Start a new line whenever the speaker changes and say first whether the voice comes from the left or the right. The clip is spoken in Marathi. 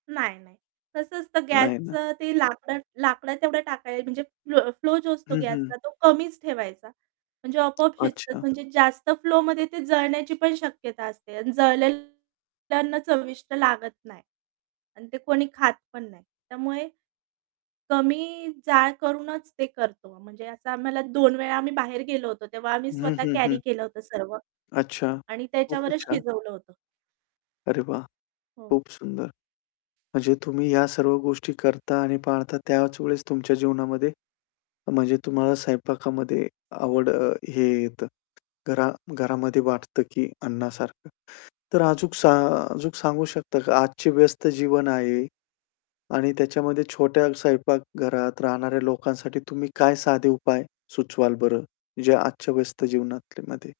right: नाही, नाही. कसं असतं
left: नाही ना.
right: गॅसचं ते लाकडं लाकडं तेवढं टाकाय, म्हणजे फ्लो फ्लो जो असतो
left: हं, हं.
right: गॅसचा तो कमीच ठेवायचा. म्हणजे आपोआप शिजतात.
left: अच्छा.
right: म्हणजे जास्त फ्लोमध्ये ते जळण्याची पण शक्यता असते अन जळलेल अन्न चविष्ट लागत नाही अन ते कोणी खात पण नाही. त्यामुळे, कमी जाळ करूनच ते करतो. म्हणजे असं आम्हाला 2 वेळा आम्ही बाहेर गेलो होतो, तेव्हा आम्ही
left: हं,
right: स्वतः
left: हं,
right: कॅरी
left: हं.
right: केलं होतं सर्वं
left: अच्छा,
right: आणि
left: खूपच
right: त्याच्यावरच
left: छान.
right: शिजवलं होतं.
left: अरे, वाह!
right: हो.
left: खूप सुंदर. म्हणजे तुम्ही ह्या सर्व गोष्टी करता आणि पाळता त्याच वेळेस तुमच्या जीवनामध्ये, म्हणजे तुम्हाला स्वयंपाकामध्ये आवड हे येतं. घरा घरामध्ये वाटतं की अण्णासारखं. तर अजून सा अजून सांगू शकता का, आजचे व्यस्त जीवन आहे आणि त्याच्यामध्ये छोट्या स्वयंपाकघरात राहणाऱ्या लोकांसाठी तुम्ही काय साधे उपाय सुचवाल बरं? जे आजच्या व्यस्त जीवनामध्ये.